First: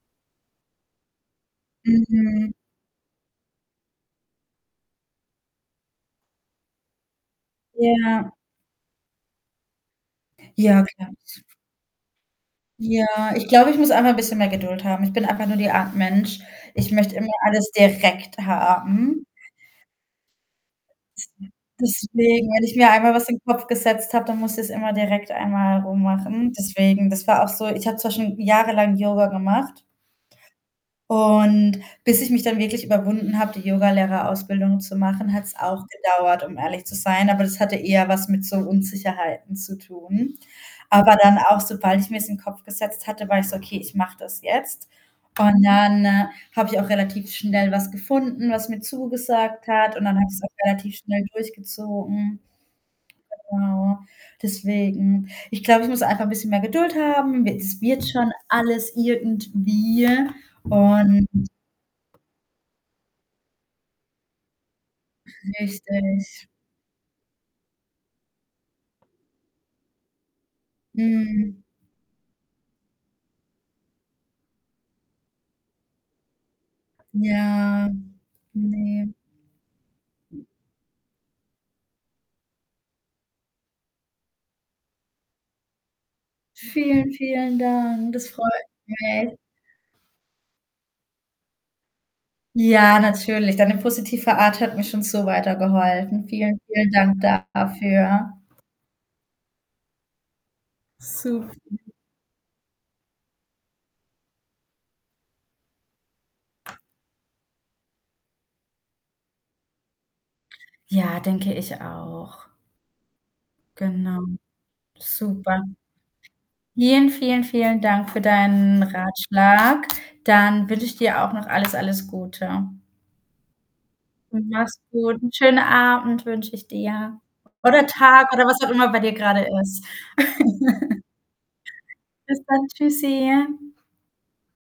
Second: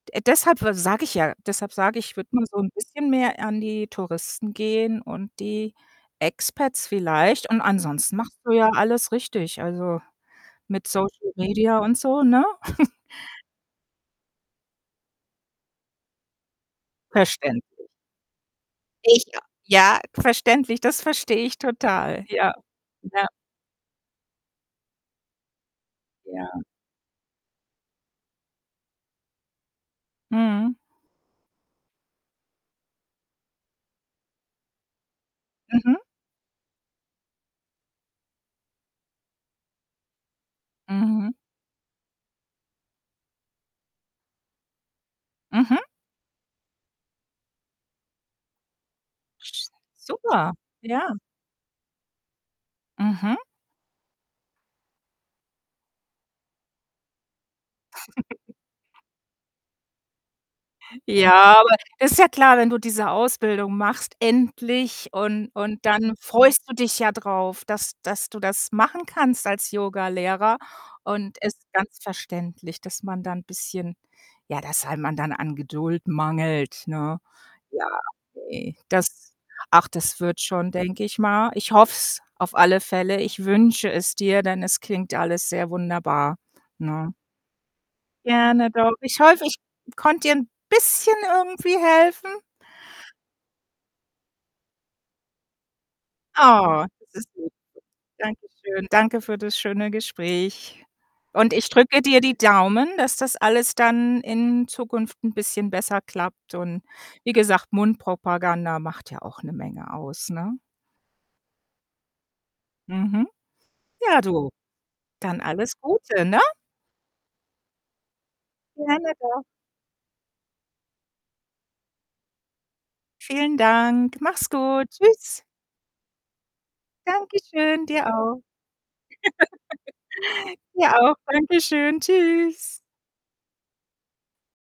De äh, deshalb we sage ich ja deshalb sage ich, ich würde mal Mhm. so 'n bisschen mehr an die Touristen gehen und die Expats vielleicht und ansonsten Ja. machst du ja alles richtig, also, Ja, mit klar, Social zuv Media und so, ne? Ja, ich glaube, ich muss einfach 'n bisschen mehr Geduld haben. Ich bin einfach nur die Art Mensch, ich möchte immer Verständlich. alles direkt Ich haben. a ja, verständlich, das verstehe ich [unintelligible] total. deswegen, Ja. wenn ich mir einmal Ja. was in Kopf gesetzt habe, dann muss ich's immer direkt einmal rummachen. Ja. Deswegen, das war auch so, ich habe zum Beispiel, hm, jahrelang Yoga gemacht Mhm. und bis ich mich dann wirklich überwunden habe, die Yogalehrerausbildung zu machen, hat's auch Mhm. gedauert, um ehrlich zu sein. Aber das hatte eher was mit so Unsicherheiten zu tun. Aber Mhm. dann auch, sobald ich mir's in Kopf gesetzt hatte, war ich so: „Okay, ich mache das jetzt.“ Und Mhm. dann, äh, habe ich auch relativ schnell was gefunden, was mir zugesagt Sch hat und dann habe ich's super, auch relativ ja. schnell durchgezogen. Mhm. Genau deswegen. Ich glaube, ich muss einfach 'n bisschen mehr Geduld haben. We das wird schon alles irgendwie und Ja, aber das ist ja klar, wenn du diese Ausbildung machst endlich und und dann Richtig. freust du dich ja drauf, dass dass du das machen kannst als Yogalehrer und ist Mhm. ganz verständlich, dass man da 'n bisschen ja, dass einem dann an Geduld mangelt, ne? Ja. Ja, okay. Ne. Das ach, das wird schon, denke ich mal. Ich hoffe es auf alle Fälle. Ich wünsche es dir, denn es klingt alles sehr wunderbar, Vielen, ne? vielen Dank. Das freut Gerne, doch. Ich mich. hoffe, ich konnte dir 'n bisschen irgendwie helfen. Ja, natürlich. Deine positive Art hat mir schon so weitergeholfen. Vielen, Oh, vielen das Dank ist lieb von dafür. danke schön. Danke für das schöne Gespräch und Super. ich drücke dir die Daumen, dass das alles dann in Zukunft 'n bisschen besser klappt und wie gesagt, Mundpropaganda macht ja auch 'ne Menge aus, ne? Ja, denke ich auch. Mhm. Genau. Ja, du, dann Super. alles Gute, ne? Vielen, vielen, vielen Dank für deinen Gerne doch. Ratschlag. Dann wünsche ich dir auch noch alles, alles Gute. Vielen Dank. Und Mach's mach's gut. gut. 'N Tschüss. schönen Abend wünsche ich dir. Danke schön, Oder dir Tag auch. oder was auch immer bei dir grade ist. Dir auch. Dankeschön, Bis dann. tschüss. Tschüssi.